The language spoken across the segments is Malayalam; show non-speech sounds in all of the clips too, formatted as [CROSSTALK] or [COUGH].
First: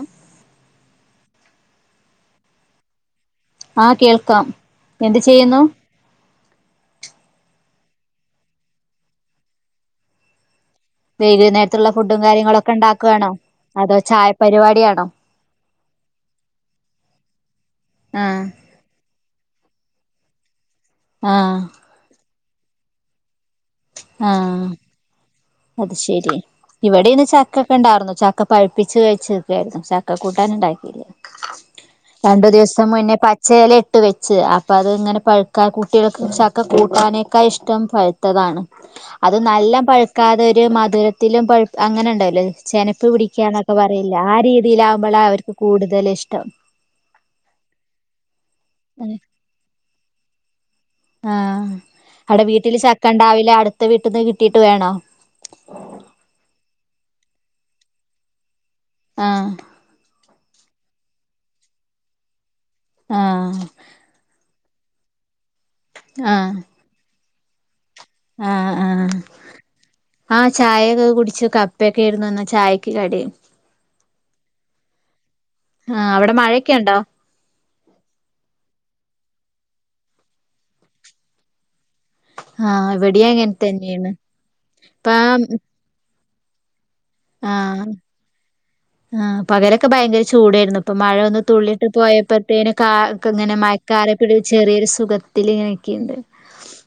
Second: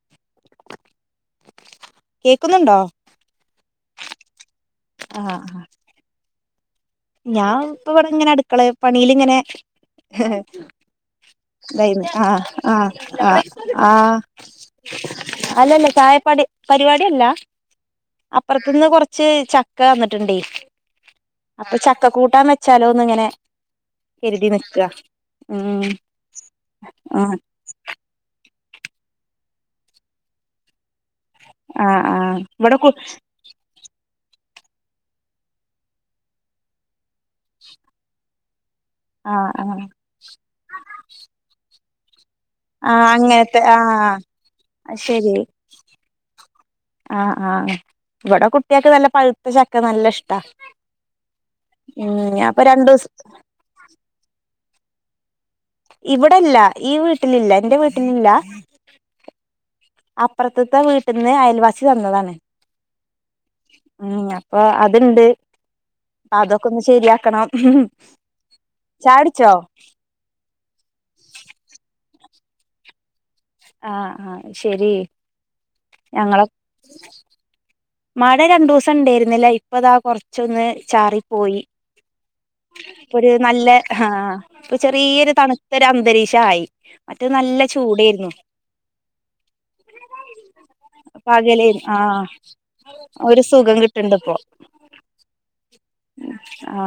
അം കേക്കുന്നുണ്ടോ ആ കേൾക്കാം എന്ത്‌ ആഹ് ചെയ്യുന്നു ആഹ് ഞാൻ ഇപ്പ ഇവിടെ ഇങ്ങനെ അടുക്കള പണിൽ ഇങ്ങനെ വൈകുന്നേരത്തുള്ള ലൈൻ ഫുഡും ആആ കാര്യങ്ങളൊക്കെ ആ ഉണ്ടാക്കുകയാണോ ആ അതോ ചായ പരിപാടിയാണോ അല്ലല്ല ചായപ്പാടി പരിപാടല്ല ആഹ് അപ്പുറത്തന്ന് കൊറച്ച് കുറച്ച് ചക്ക തന്നിട്ടുണ്ട് ആഹ് അപ്പൊ ചക്കക്കൂട്ടാൻ വെച്ചാലോ ഒന്ന് ഇങ്ങനെ എരുതി ആഹ് കരുതി വെക്ക അത് ശരിയ ഇവിടെന്ന് ചക്ക ഒക്കെ ഉണ്ടായിരുന്നു ചക്ക പഴിപ്പിച്ച് കഴിച്ച് നിൽക്കുകയായിരുന്നു ചക്ക കൂട്ടാന ഉണ്ടാക്കിയില്ലേ ആഹ് ആഹ് രണ്ടു ഇവിടെ ദിവസം കു മുന്നേ പച്ചല ഇട്ട് വെ ച്ച് അപ്പം അത് ഇങ്ങനെ പഴുക്കാ കുട്ടികൾക്ക് ചൊക്കെ കൂട്ടാനേക്കാ ഇഷ്ടം പഴുത്തതാണ് അത് ആഹ് നല്ല ആഹ് പഴുക്കാതെ ഒരു മധുരത്തിലും പ അങ്ങനെ ഉണ്ടാവല്ലോ ആഹ് ചെനപ്പ് അങ്ങനത്തെ പിടിക്കാന്നൊക്കെ ആഹ് പറയിൺല്ലേ ആ രീതിയിലാവുമ്പോളാ അവർക്ക് കൂടുതൽ ഇഷ്ടം ആ ആ ഇവിടെ കുട്ട്യാക്ക് നല്ല പഴുത്ത ചക്ക നല്ല ഇഷ്ടാ ആ ഉം അവിടെ ഞാപ്പൊ വീട്ടില് രണ്ടു ചക്ക ദിവസം ണ്ടാവില്ല അടുത്ത വീട്ടിൽന്ന് കിട്ടീട്ട് വേണോ ഇവിടെല്ല ഈ വീട്ടിലില്ല എന്റെ വീട്ടിലില്ല ആ അപ്രത്ത്ത്തെ വീട്ട്ന്ന് അയൽവാസി തന്നതാണ് ആ ഉം അപ്പൊ അത്ണ്ട് അതൊക്കൊന്ന് ശെരിയാക്കണം ആ ആ ആ ചായക്കെ കുടിച്ചു കപ്പ ക്കേരുന്നു ചായക്ക് കടി ആ ആ ശെരി ആ അവിടെ മഴൊക്കെ ണ്ടോ മഴ രണ്ടു ദിവസം ണ്ടേര്ന്നില്ല ഇപ്പോ താ കൊറച്ചൊന്ന് ചാറിപ്പോയി ആഹ് ഇവിടെയും ഇപ്പോര് അങ്ങനെ നല്ല ആ തന്നെയാണ് ഇപ്പ ചെറിയൊരു തണുത്തൊരു അന്തരീക്ഷം ആയി മറ്റേ നല്ല ചൂടേര്ന്നു ആ പകലൊക്കെ ഭയങ്കര ചൂടേര്ന്നു ഇപ്പൊ മഴൊന്ന് പകല് തുള്ളിട്ട് ആഹ് പോയപ്പോഴത്തേനും കാ ഒരു ഇങ്ങനെ സുഖം കിട്ട്ണ്ട് [UNINTELLIGIBLE] ഇപ്പോ ഒരു ചെറിയൊരു സുഖത്തിൽ ങ്ങനെക്ക്‌ണ്ട്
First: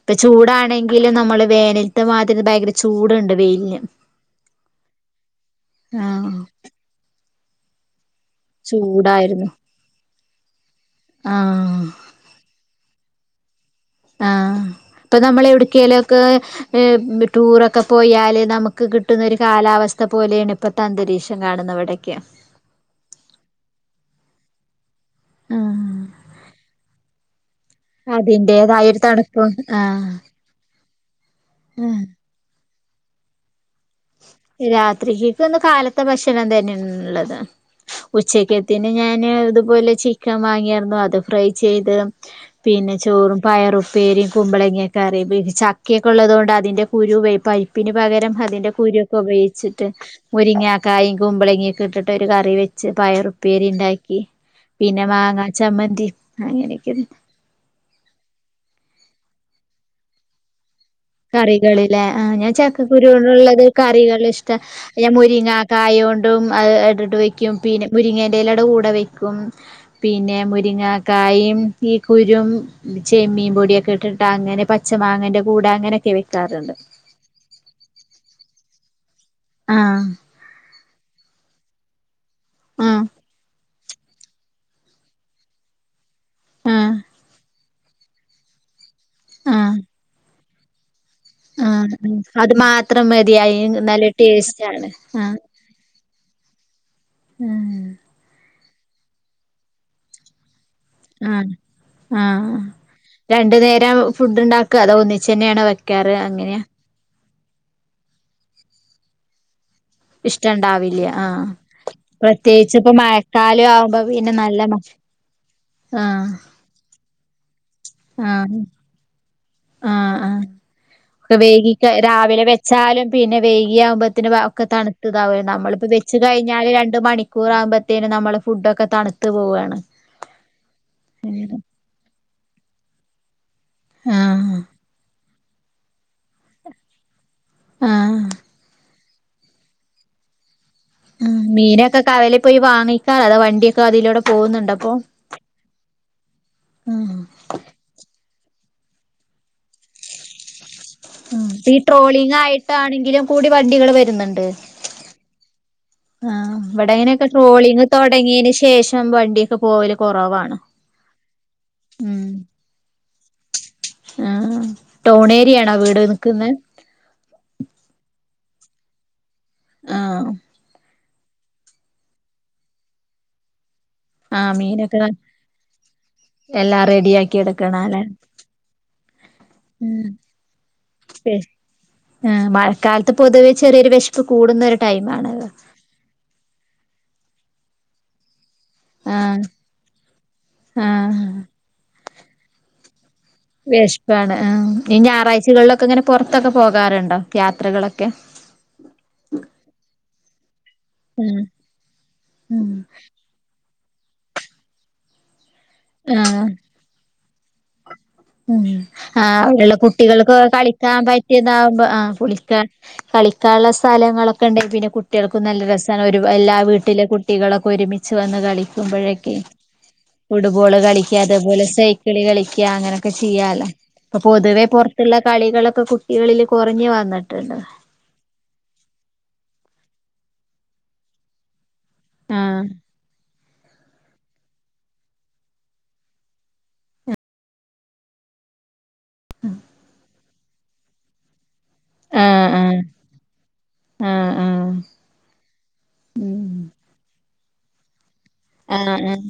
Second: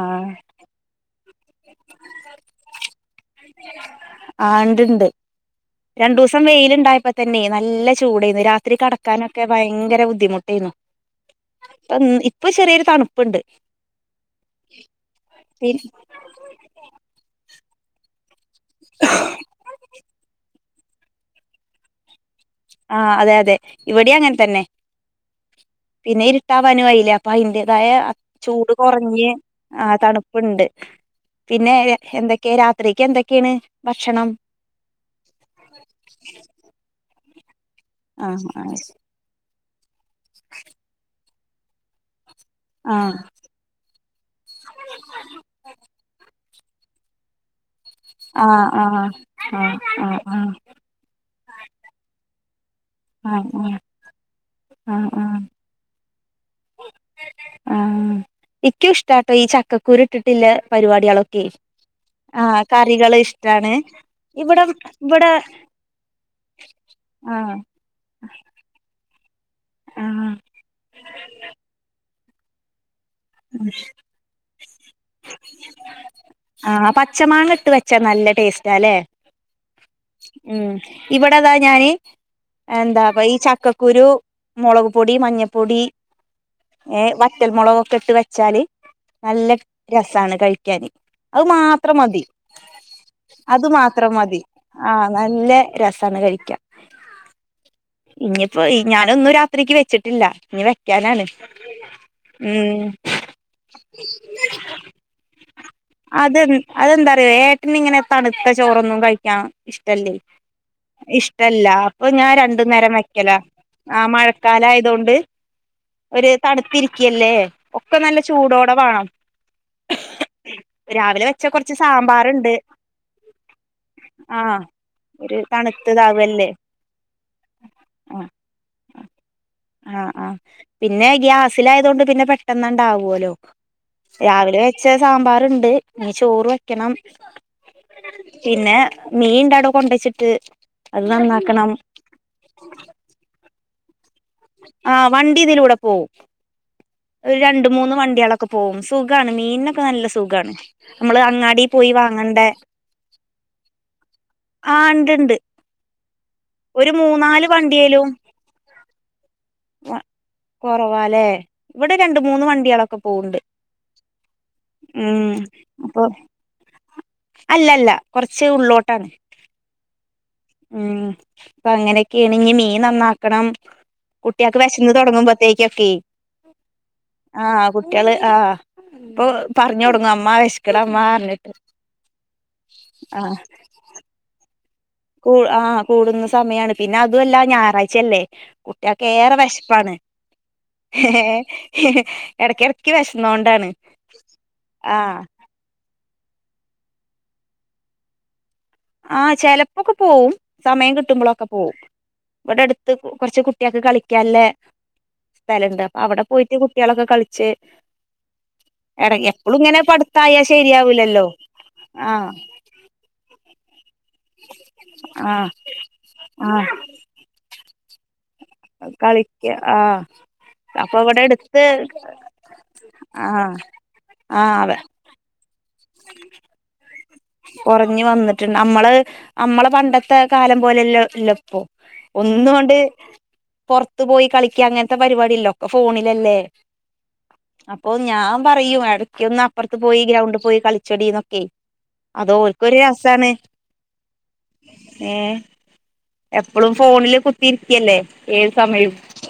ഇപ്പൊ ചൂടാണെങ്കിലും നമ്മള് വേനൽത്ത് മാതിരി ഭയങ്കര ചൂട്ണ്ട് ആ ണ്ട്ണ്ട് ആഹ് രണ്ടുസം വെയില്ണ്ടായപ്പോ തന്നെ നല്ല ചൂടേന്ന് രാത്രി ചൂടായിരുന്നു കെടക്കാനൊക്കെ ഭയങ്കര ബുദ്ധിമുട്ടേയ്ന്നു ആഹ് ഇപ്പം ഇപ്പൊ ചെറിയൊരു തണ്പ്പ്ണ്ട് ആ ഇപ്പൊ നമ്മള് എവിടെക്കേലൊക്കെ ഏ ടൂറൊക്കെ പോയാല് നമുക്ക് കിട്ടുന്ന ഒരു കാലാവസ്ഥ പോലെയാണ് ഇപ്പത്തെ അന്തരീക്ഷം കാണുന്നത് ഇവടൊക്കെ ആഹ് അതെ അതെ ഇവിടെയും അങ്ങനെ തന്നെ ആഹ് അതായ ചൂട് അതിന്റേതായൊരു കൊറഞ്ഞ് തണുപ്പും ആ ആഹ് തണ്പ്പ്ണ്ട് പിന്നെ എന്തൊക്കെയ രാത്രിക്ക് എന്തൊക്കെണ് രാത്രിക്കേക്ക് ഒന്ന് കാലത്തെ ഭക്ഷണം തന്നെയാണ് ള്ളത് ആഹ് ഉച്ചക്കത്തിന് ഞാന് ഇതുപോലെ ചിക്കൻ വാങ്ങിയാർന്നു അത് ഫ്രൈ ചെയ്ത് പിന്നെ ആഹ് ചോറും പയറുപ്പേരിയും കുമ്പളങ്ങ കറിയും ചക്കയൊക്കെ ള്ളതോണ്ട് അതിന്റെ കുരുവേ പരിപ്പിന് പകരം ആഹ് അതിന്റെ ആഹ് കുരു ഒക്കെ ആഹ് ഉപയോഗിച്ചിട്ട് ആഹ് ആഹ് ആഹ് മുരിങ്ങ കായും കുമ്പളങ്ങയൊക്കെട്ട്ട്ട് ഒരു കറി വെ ച്ച് ആഹ് പയറുപ്പേരി ആഹ് ണ്ടാക്കി പിന്നെ ആഹ് ആഹ് മാങ്ങാ ചമ്മന്തി അങ്ങനെയൊക്കെണ് ട്ടോ ഈ ചക്കക്കുരു ഇട്ടിട്ടില്ലെ കറികളില് ലെ ആ ഞാൻ ചക്കക്കുരു കറികള് കൊണ്ടുള്ളത് ഇഷ്ടാണ് കറികൾ ഇഷ്ടം ഇവിടെ ആ ഞാൻ ഇവിടെ മുരിങ്ങ കായ കൊണ്ടും അത് ഇട്ടിട്ട് വെയ്ക്കും ആഹ് പിന്നെ മുരിങ്ങേന്റെലേടെ കൂടെ വെയ് ക്കും ആഹ് പിന്നെ മുരിങ്ങക്കായും ഈ കുരും ചെമ്മീൻ പൊടിയൊക്കെ ഇട്ടിട്ട് അങ്ങനെ പച്ച മാങ്ങന്റെ കൂടെ അങ്ങനെ ആ പച്ച മാങ്ങ ഇട്ട് വെച്ചാ നല്ല ടേസ്റ്റ ല്ലേ ആ ഇവിടെതാ ഞാന് ആഹ് എന്താ ഈ ചക്ക കുരു മൊളക് പൊടി മഞ്ഞപ്പൊടി ആഹ് ഏ വറ്റൽ മൊളകൊക്കെ ഇട്ട് വെച്ചാല് നല്ല ആഹ് രസാണ് കഴിക്കാന് അത് ആഹ് മാത്രം ഉം മതി അത് മാത്രം മതിയായി അത് നല്ല മാത്രം മതി ടേസ്റ്റ് ആണ് ആ നല്ല രസാണ് കഴിക്കാൻ ഉം അപ്പൊ ഈ ഞാനൊന്നും രാത്രിക്ക് വെച്ചിട്ടില്ല ഞ്ഞി വെ ആ ആ ആ രണ്ടു നേരം ഫുഡ് ണ്ടാക്ക അതോ ഒന്നിച്ചെന്നെണോ വെക്കാറ് എങ്ങനെയ ന്ന്ങ്ങനെ തണുത്ത ചോറൊന്നും കഴിക്കാ ഇഷ്ടല്ലേ ഇഷ്ടണ്ടാവില്ല ആഹ് ഇഷ്ടല്ല അപ്പൊ ഞാൻ രണ്ടു പ്രത്യേകിച്ച് ഇപ്പ നേരം വെക്കല മഴക്കാലം ആ ആവുമ്പോ മഴക്കാല മഴ പിന്നെ നല്ല കാല മ ആയതൊണ്ട് ആഹ് ഒരു തണുത്തിരിക്കില്ലേ ഒക്കെ നല്ല ചൂടോടെ വേണം ആ ആ രാവിലെ ഒ വെച്ച കുറച്ച് വേഗിക്ക് രാവിലെ സാമ്പാറുണ്ട് വെച്ചാലും പിന്നെ വേഗിയ ആകുമ്പോത്തിന് ആഹ് ഒക്കെ ഒരു തണുതാവും നമ്മളിപ്പോ തണുത്തതാവല്ലേ വെച്ച്കഴിഞ്ഞാ രണ്ട് മണിക്കൂർ ആകുമ്പോഴത്തേും നമ്മളള് ഫുഡ് ഒക്കെ തണു പോകും ആഹ ആഹ പിന്നെ ഗ്യാസിലായതുകൊണ്ട് പിന്നെ പെട്ടെന്ന് അവല്ലോ രാവിലെ വെച്ച സാമ്പാറുണ്ട് ഇഞ്ഞ്ചോറ് വെക്കണം ആഹ് പിന്നെ മീൻ ഇണ്ടടോ കൊണ്ടച്ചിട്ട് അത് ആ നന്നാക്കണം മീനൊക്കെ കവലിപോയി വാങ്ങിടാഅത വണ്ടിയൊക്കെ അതിലൂടെ പോകുന്നുണ്ടോ അപ്പൊ ആ വണ്ടി ഇതിലൂടെ പോവും ആഹ് ഒരു രണ്ട മൂന്ന് വണ്ടി ഒളക്കെ പോവും സുഖമാണ് മീനിനൊക്കെ നല്ല സുഖമാണ് നമ്മള് ആഹ് അങ്ങാടി ഈ പോയി ട്രോളിങ് വാങ്ങണ്ടേ ആയിട്ടാണെങ്കിലും കൂടി വണ്ടികള് വരുന്നുണ്ട് ആഹ ഇണ്ട് ഇണ്ട് ആ ഇവിടെ ഒരു അങ്ങനൊക്കെ മൂന്നാല് ട്രോളിങ്ങ് വണ്ടിയേലും തുടങ്ങിയതിനന് ശേഷം വണ്ടിയൊക്കെ പോവല് കൊറവാണ് കൊറവാലേ ഇവിടെ രണ്ട മൂന്ന് വണ്ടികളൊക്കെ പോവണ്ട് ആഹ ടൗൺ ഏരിയയാണോ വീട് നിക്കുന്ന അല്ല അല്ല കുറച്ച് ഉള്ളോട്ടാണ് ആഹ് ഉം അപ്പൊ അങ്ങനെയൊക്കെയ ആണ്‌മീൻ നന്നാക്കണം ആഹ് കുട്ടികൾക്ക് വിശന്ന് മീനൊക്കെ തുടങ്ങുമ്പോത്തേക്കൊക്കെ എല്ലാം റെഡിയാക്കി ആഹ് എടുക്കണല്ലേ കുട്ടികള് ആഹ ഇപ്പൊ പറഞ്ഞ കൊടുങ്ങും അമ്മ വേശക്ക്ണ് അമ്മ പറഞ്ഞിട്ട് ആ മഴക്കാലത്ത് ആഹ് പൊതുവെ ചെറിയൊരു വിശപ്പ് കൂടുന്നൊ കൂ ആഹ് കൂടുന്ന സമയാണ് പിന്നെ അതുമല്ല ഞായറാഴ്ചയല്ലേ കുട്ടികൾക്ക് ഏറെ ആഹ് വിശപ്പാണ് ഏ ആഹ് ഇടക്കിടക്ക് വിശ വിശപാണ് ഇനി ഞായറാഴ്ചകളിലൊക്കെ ഇങ്ങനെ പുറത്തൊക്കെ പോകാറുണ്ടോ യാത്രകളൊക്കെ ആഹ ചെലപ്പോൊക്കെ പോവും സമയം ഉം കിട്ടുമ്പോളൊക്കെ പോവും ഇവിടെ ഉം അടുത്ത് കുറച്ച് കുട്ടി ഒള്ക്ക് കളിക്കാനുള്ള സ്ഥലുണ്ട് അപ്പൊ അവിടെ പോയിട്ട് കുട്ടികളൊക്കെ കളിച്ച് ഉ എട ആ എപ്പളും അവിടെള്ള ഇങ്ങനെ കുട്ടികൾക്ക് പടുത്തായാ കളിക്കാൻ ശരിയാവൂലല്ലോ പറ്റിയതാവുമ്പോ ആ ആഹ് കളിക്കാ കള കളിക്കണ്ടസ്ഥലങ്ങളൊക്കെ ഉണ്ടെങ്കിൽ പിന്നെ കുട്ടികൾക്കും ആഹ് നല്ല രസമാണ് ഒരു എല്ലാ ആഹ് വീട്ടിലെ കുട്ടികളൊക്കെ ഒരുമിച്ച് വന്ന് കളിക്കുമ്പോഴൊക്കെ കളിക്ക ആഹ് ഫുട്ബോൾ അപ്പൊ കളിക്ക ഇവിടെ അതേപോലെ എടുത്ത് സൈക്കിള് കളിക്ക അങ്ങനെഒക്കെ ആഹ് ചിയാലോപൊതുവെ പുറത്തുള്ള കളികളൊ കൊറഞ്ഞു വന്നിട്ടുണ്ട് നമ്മള് നമ്മള പണ്ടത്തെ കാലം പോലെല്ലല്ല ഇപ്പോൊ ആഹ് ഒന്നുകൊണ്ട് പുറത്ത് പോയി കളിക്ക അങ്ങനത്തെ പരിപാടില്ലോക്കെ ഫോണിലല്ലേ അപ്പൊ ഞാൻ പറയ ഇടക്കൊന്ന് അപ്പുറത്ത് പോയി ഗ്രൗണ്ട് പോയി കളിച്ചോടിന്നൊക്കെ അതോ ആഹ് ല് ക്കരു ആഹ് രസാണ് ആഹ് ആഹ് ഏ ഉം എപ്പഴും ഫോണില് കുതി കുത്തിരിക്കല്ലേ ഏത് സമയവും ആഹ് ആഹ്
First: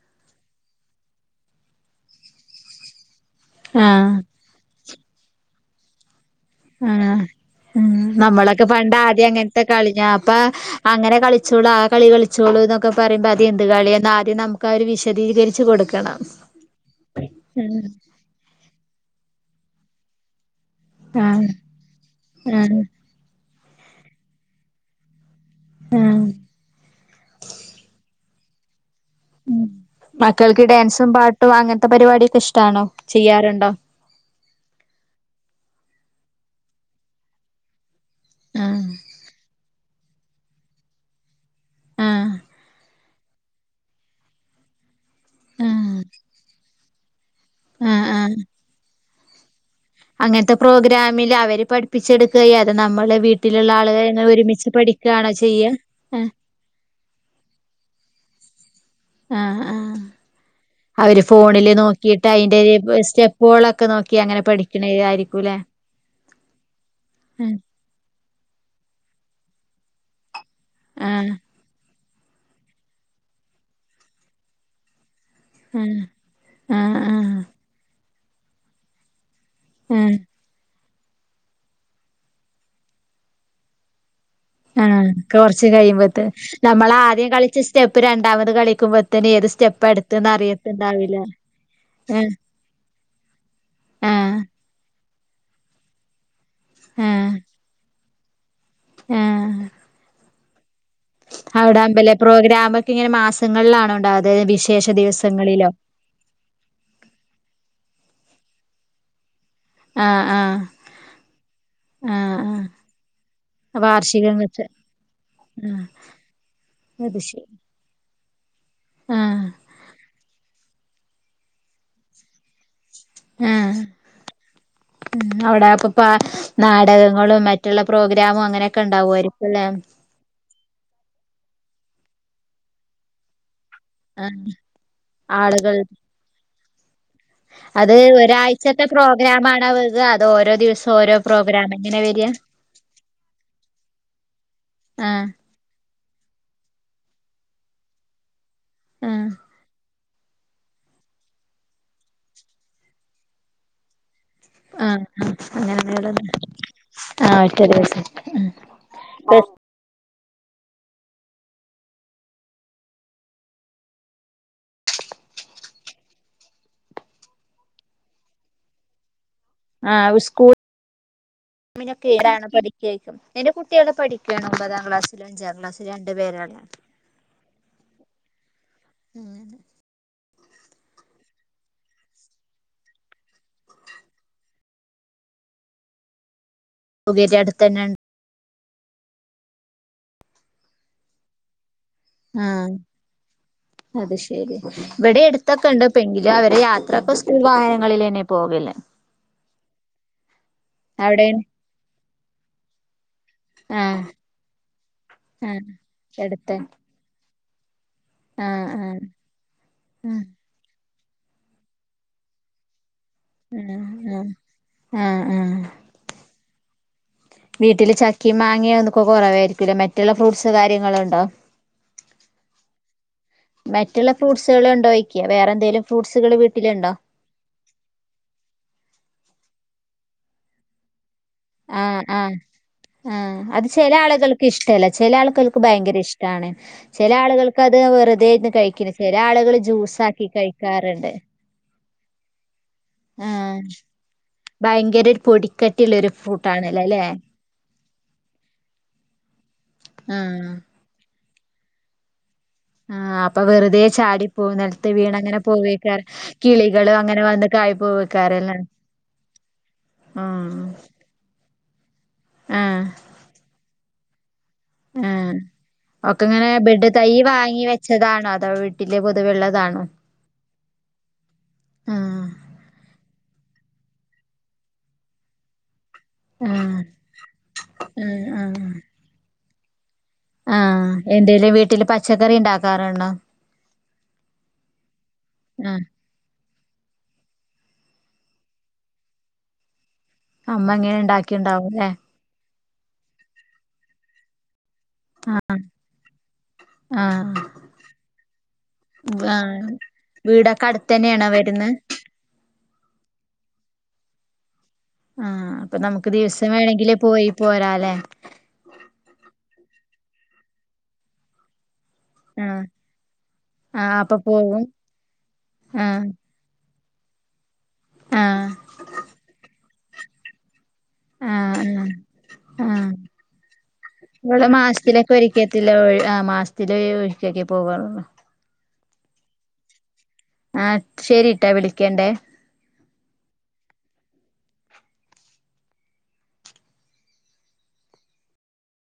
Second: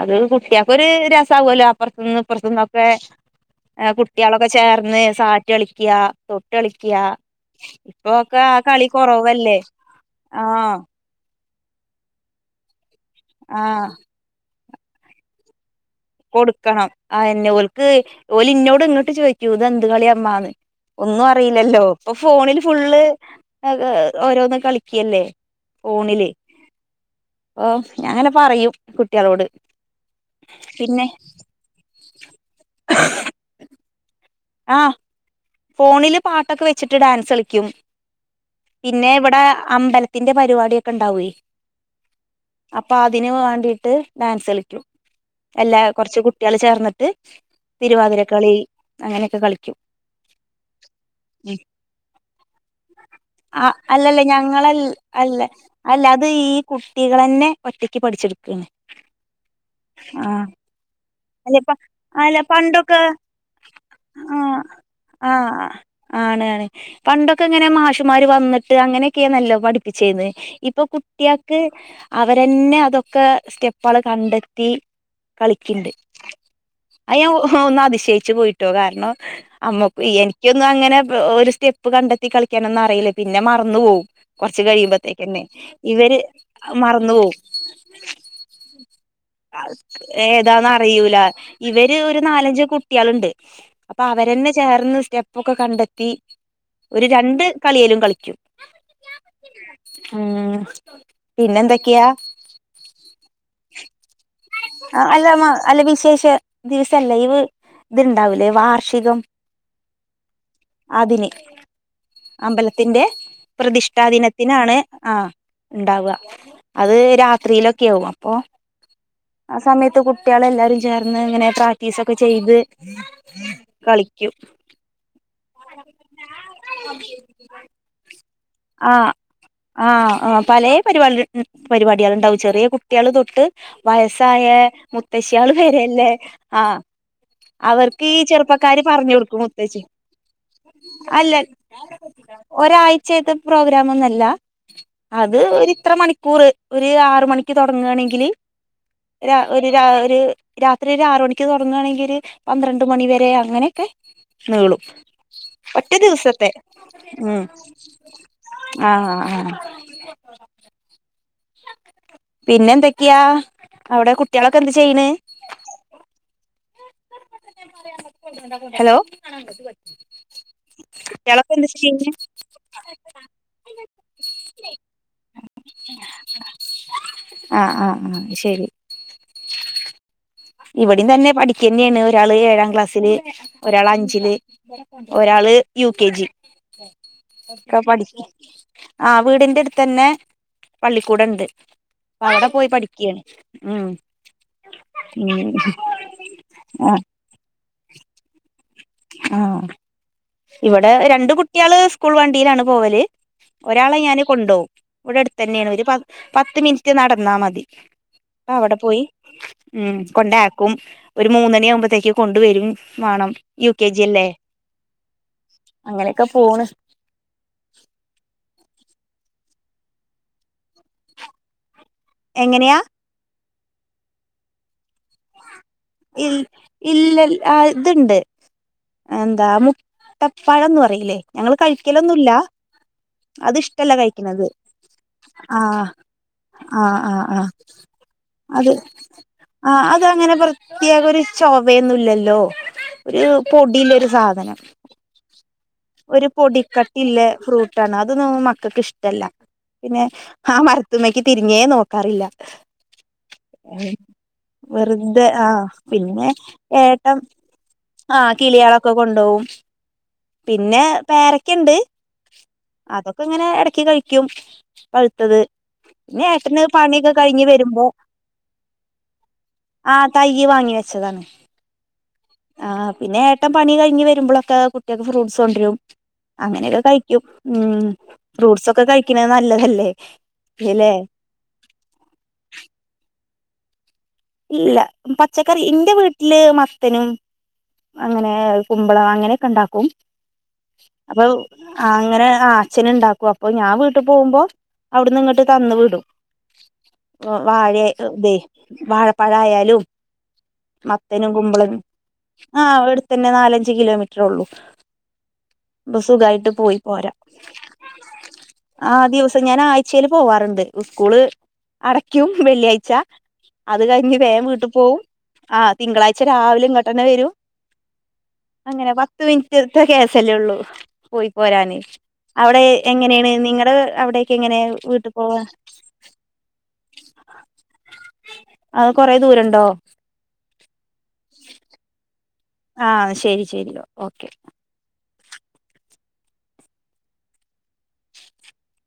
അത് കുട്ടിയക്കൊ ഒരു രസകുമല്ലോ അപ്പറത്തുനിന്ന് ഇപ്പുറത്തു നിന്നൊക്കെ ആഹ് കുട്ടികളൊക്കെ ചേർന്ന് സാറ്റ് കളിക്കുക തൊട്ട് കളിക്കാ ആഹ് ഉം നമ്മളൊക്കെ പണ്ട്ആദ്യം അങ്ങനത്തെക്കെ കളിഞ്ഞ അപ്പ ആഹ് അങ്ങനെ കളി കച്ചിച്ചോളൂ ആ കളി കളിച്ചോള എന്നൊക്കെ പറയ്പോൾ അത്ം എന്ത് ആഹ് കളി എന്ന ആദ്യം നമുക്ക് അവ വിശദീകരിച്ച് കൊടുക്കണം കൊടുക്കണം ആ എന്നെ ഉം ഓൾക്ക് ഓല്ഇന്നോട് ഇങ്ങോട്ട് ചോദിക്കൂ ഇത് എന്ത് കളി ഇമ്മാന്ന് ഒന്നും ആഹ് അറിയില്ലല്ലോ ഇപ്പൊ ഫോണിൽ ആഹ് ഫുള്ള് ഓരോന്ന് കളിക്കല്ലേ ഫോണില് ആഹ് അ ഞങ്ങനെ പറയും കുട്ടികളോട് ഉം മക്കൾക്ക് ഡാൻസും പാട്ടും അങ്ങനത്തെ പരിപാടിയൊക്കെ ഇഷ്ടമാണോ ചെയ്യാറുണ്ടോ ആ ഫോണില് പാട്ടൊക്കെ വെച്ചിട്ട് ഡാൻസ് കളിക്കും ആഹ് പിന്നെ ഇവിടെ അമ്പലത്തിന്റെ പരിപാടൊക്കെ ഉണ്ടാവു ആഹ് അപ്പൊ അതിന് വേണ്ടിയിട്ട് ഡാൻസ് കളിക്കും എല്ലാ ആഹ് കൊറച്ച് കുട്ടികള് ചേർന്നിട്ട്. ആഹ് തിരുവാതിര ആഹ് കളി അങ്ങനെയൊക്കെ കളിക്കും. അങ്ങനത്തെ പ്രോഗ്രാമില് ഉം അവർ പഠിപ്പിച്ചെടുക്ക ചെയ്യാ അതോ നമ്മളെ ആ വീട്ടിലുള്ള അല്ലല്ല ആളുകെ ഞങ്ങള ഒരുമിച്ച് പഠിക്കാണോ അല്ല ചെയ്യാ അല്ല അത് ഈ കുട്ടികളെന്നെ ഒറ്റക്ക് പഠിച്ചെടുക്കാണ്. ആ ഹാ. ആ അവര് അല്ല ഫോണില് നോക്കീട്ട് അല്ല അയിന്റെ പണ്ടൊക്കെ സ്റ്റെപ്പുകളൊക്കെ നോക്കി അങ്ങനെ പഠിക്കണ ആ ആയിരിക്കൂല്ലേ ആണ് ആണ് പണ്ടൊക്കെ ആഹ് ഇങ്ങനെ മാഷുമ്മാര് വന്നിട്ട് അങ്ങനെയൊക്കെന്നെല്ലോ? പഠിപ്പിച്ചേന്നേ ഇപ്പൊ ആഹ് കുട്ടിയാക്ക്. അവരെന്നെ അതൊക്കെ സ്റ്റെപ്പാൾ കണ്ടെത്തി കളിക്ണ്ട് ആഹ് അയ് ഞാൻ ആഹ് ഹൊന്ന് അതിശയി ച്ച് പോയിട്ടോ കാരണം അമ്മക്ക് ആഹ് എനിക്കൊന്നും അങ്ങനെ ഒര് സ്റ്റെപ്പ് കണ്ടെത്തി കളിക്കാനൊന്നും അറീല്ല പിന്നെ മറന്നു പോകും. ആ കൊറച്ച് കഴിയുമ്പത്തെ നമ്മൾ മറന്നു ആദ്യം പോവും കളിച്ച സ്റ്റെപ്പ് രണ്ടാമത് കളിക്കുമ്പോത്ത്ന് അഹ് ക്ക് ഏതാന്ന് അറിയൂല ഇവര് ഒരു ആഹ് നാലഞ്ച് കുട്ടിയാളുണ്ട് അപ്പൊ അവരെ ആഹ് ഇന്ന് ചേർന്ന് സ്റ്റെപ്പൊക്കെ കണ്ടെത്തി ഒരു ആഹ് രണ്ട് കളിയേലും കളിക്കും. ആ [INAUDIBLE] അവട ആമ്പല പ്രോഗ്രാമൊക്കെ ഇങ്ങനെ മാസങ്ങളിലാണോ ഉണ്ടാകുന്നത് വിശേഷ അല്ല ദിവസങ്ങളിലോ? അല്ല വിശേഷ ദിവസല്ല ഇവ് ഇത്ണ്ടാവൂലേ വാർഷികം. ആ ആ അതിന് ആഹ് അമ്പലത്തിന്റെ പ്രതിഷ്ഠാ വാർഷികം വെച്ച് ദിനത്തിനാണ് ആ ആഹ് ഇണ്ടാവാ അത് രാത്രിയിലൊക്കെ ആകും. പ്പോ ആഹ് ആ സമയത്ത് കുട്ടിയാൾ എല്ലാരും ചേർന്ന് ഇങ്ങനെ പ്രാക്റ്റീസൊക്കെ ചെയ്ത് ആഹ. കളിക്കും മം അവിടെ പ്പ പ്പാ ആ ആ അ പലെ പരിപാടിക പരിപാടിയാൾ ഇണ്ടാവും ചെറിയ കുട്ടിയാൾ തൊട്ട് വയസ്സായ ആഹ് മുത്തശ്ശിയാൾ ആളുകൾ വെരേല്ലേ ആ [INAUDIBLE] അത് ഒരാഴ്ചത്തെ പറഞ്ഞു കൊടുക്കും പ്രോഗ്രാമാണ് മുത്തശ്ശി വ്ക അതോ ഓരോ ദിവസം ഓരോ പ്രോഗ്രാംമെന്നേ വേര? ഒരാഴ്ചെയ്ത്തെ പ്രോ പ്രോഗ്രാമൊന്നല്ല ആഹ് അത് ഒര് ഇത്ര മണിക്കൂർ ഒരു ആറ് മണിക്ക് തുടങ്ങാ ണെങ്കില് ആഹ് രാ ഒര് രാ ര് രാത്രി ഒരു ആറ് മണിക്ക് തുടങ്ങുകയാണെങ്കില് പന്ത്രണ്ട് മണി വരെ അങ്ങനെയൊക്കെ. നീളും ആഹ് ആഹ് ഒറ്റെ അങ്ങനെയള്ളത് ദിവസത്തെ ആഹ് മം. ഒറ്റ ദിവസം ആ ഹാ. പിന്നെ എന്തൊക്കെയാ അവിടെ കുട്ടികളൊക്കെ എന്താ ചെയ്യ്ണ്? [INAUDIBLE] ഹെലോ. ആ ഉസ്‌കൂൾ കുട്ടികളൊക്കെ എന്താ ചെയ്യുന്നേ [UNINTELLIGIBLE] പഠികെക്കും എന്റെ കുട്ടിയൊക്കെ പഠിക്കുവയാണ് ഒമ്പതാം ക്ലാസ്സൽ അഞ്ച ആ ആ ആ ശരി. ഇവിടിം തെന്നെ പഠിക്കെന്നെണ് ഒരാള് ഏഴാം ക്ലാസ്സില് ഒരാൾ അഞ്ചില് ഒരാള് ൾ യു കെ ജി സുഖേരി അടുത്ത് തന്നെ ഉണ്ട് ഇപ്പോപടി ആ വീടിന്റെ എട്ത്തെന്നെ പള്ളിക്കൂടണ്ട. അവിടെ പോയി ആഹ് പഠിക്ക്യാണ് ഉം. ടെ ഉം എടുത്തൊക്കെണ്ട് പെങ്കിലും അവര് യാത്രൊക്കെ സ്കൂൾ വാഹനങ്ങളിൽന്നെ പോകല്ലേ. ആ ഇവടെ അവിടെ രണ്ട് കുട്ടികള് സ്കൂൾ വണ്ടിയിലാണ് പോവല്. ഒരാളെ ആഹ് ഞാന് കൊണ്ടുപോവും ഇവിടെ ആഹ് അടുത്തെന്നെയാണ് ഒരു പ എടുത്ത് പത്ത് മിനിറ്റ് നടന്നാൽ മതി. ആഹ് അപ്പവടെ ആഹ് പോയി മം ആഹ് കൊണ്ടായാക്കും. ഒരു മൂന്നണിയ ആകുമ്പഴത്തേക്ക് കൊണ്ട വരും വാണം യു ആഹ് കെ ജി ആഹ് അല്ലേ ആഹ് ആഹ് അങ്ങനെയൊക്കെ പോണ് വീട്ടില് ചക്കി മാങ്ങിയ ഒന്നക്കെ കുറവായിരിക്കൂല്ല മറ്റുള്ള ഫ്രൂട്ട്സ് കാര്യങ്ങളുണ്ടോ എങ്ങനെയാ മറ്റുള്ള ഫ്രൂട്ട്സുകൾ ഉണ്ടോയ്ക്കാ വേറെ എന്തെങ്കലും ഇ ഇല്ല ഇതുണ്ട് എന്താ മു ട്ടപ്പാഴംന്നന്ന് പറയില്ലേ ഞങ്ങള് കഴിക്കലൊന്നു മില്ല ആ അത് ചില ആളുകൾക്ക് ഇഷ്ടമല്ല ചില ആളുകൾക്ക് ആഹ് ഭയങ്കര ഇഷ്ടമാണ് ആഹ് ചില ആഹ് ആഹ് ആളുകൾക്ക് അത് വെറുതന്ന് കഴിക്ക ശരി ആളുകള് ജ്യൂസ ആക്കി കഴിക്ക പ്രത്യാക ഒരു ചെവയൊന്നുംല്ലല്ലോ ഒരു ആഹ് പൊടിയില ഒരു സാധനം ഭയങ്കര ഒരു പൊടിക്കട്ടിള്ളൊരു ഒരു ഫ്രൂട്ടാണല്ലോ ല്ലേ പൊടിക്കട്ടില്ല ഫ്രൂട്ട് ഇഷ്ടാണ് അതൊന്ന മക്കൾക്ക് ഇഷ്ടമല്ല പിന്നെ ആഹ് ആ മരത്തുമ്മക്ക് തിരിഞ്ഞേ നോക്കാറില്ല ആ അപ്പൊ വെറുതെ ചാടി പോക നിലത്ത് വീണ ആ പിന്നെ ഏട്ടം വന്ന് കായി ആ പോവേക്കാരല്ലേ കിളിയളൊക്കെ കൊണ്ടുപോകും ആഹ് പിന്നെ പേരക്കുണ്ട് ആഹ് അതൊക്കെ ഇങ്ങനെ ഇടക്ക് കഴിക്കും പഴുത്തത് ഒക്കെ പിന്നെ ഇങ്ങനെ ഏട്ടന് ബെഡ് തൈ പണിയൊക്കെ കഴിഞ്ഞ് വാങ്ങി വരുമ്പോ വെച്ചതാണോ അതോ വീട്ടില് പൊതുവെുള്ളതാണോ ആ തയ്യ് വാങ്ങി വെച്ചതാണ് ആഹ് ആ പിന്നെ ഒട്ടം പണി കഴിഞ് വരുമ്പോൊക്കെട്ടികൾക്ക് ഫ്രൂട്ടസ് കൊണ്ടരും അങ്ങനെയൊക്കെ ആഹ് കഴിക്കും ഉം ആഹ് ഫ്രൂട്ട്സൊക്കെ കഴിക്കണ നല്ലതല്ലേ ആ ഇല്ലേ എന്തേലും വീട്ടില് പച്ചക്കറി ഉണ്ടാക്കാറുണ്ടോ ഇല്ല പച്ചക്കറി ആഹ് ഇന്റെ വീട്ടില് മത്തനും അങ്ങനെ കുമ്പളം അങ്ങനെയൊക്കെ ഉണ്ടാക്കും അമ്മ ഇങ്ങനെ അപ്പൊ ഇണ്ടാക്കിണ്ടാവുംല്ലേ അങ്ങനെ അച്ഛന ഉണ്ടാക്കും അപ്പൊ ഞാൻ വീട്ടിൽ പോകുമ്പോ അവിടുന്ന് ഇങ്ങോട്ട് തന്ന വിടും ആഹ് വാഴയ ഇതെ വാഴ ആഹ് പഴായാലും വീടൊക്കെ അടുത്തന്നെയാണോ മത്തനും വരുന്നെ കുമ്പളും ആ അടുത്തന്നെ നാലഞ്ച് അഞ്ചു കിലോമീറ്റർ ഉള്ളൂ ആഹ് അപ്പൊ നമുക്ക് ദിവസം സുഖമായിട്ട് പോയി വേണെങ്കില് പോരാ പോരാല്ലേ ആ ദിവസം ഞാൻ ആ ച്ചൽ പോവാറുണ്ട് സ്കൂള് അടക്കും ആഹ് വെള്ളിയാഴ്ച അത് ആഹ് അപ്പൊ കഴിഞ്ഞ് വേഗം പോവും വീട്ടിൽ പോകവും ആ ആഹ് തിങ്കളാഴ്ച രാവിലെുംഘട്ടനെ വരും ആഹ് അങ്ങനെ പത്ത മിനിറ്റ്ത്തെ കേസല്ലേ ഉള്ളു പോയി ആഹ് പോരാന് ആഹ് അവിടെ ആഹ് എങ്ങനെയാണ് നിങ്ങള അവിടേക്ക് ഇവിടെ എങ്ങനെയ വീട്ടു മാസത്തിലൊക്കെ പോവാ ഇടക്കൊക്കെ പോകറോ അത് കൊറേ ദൂരണ്ടോ ആ ശെരിട്ടാ വിളിക്കണ്ടേ ആ ശരി ശരിയ ഓക്കെ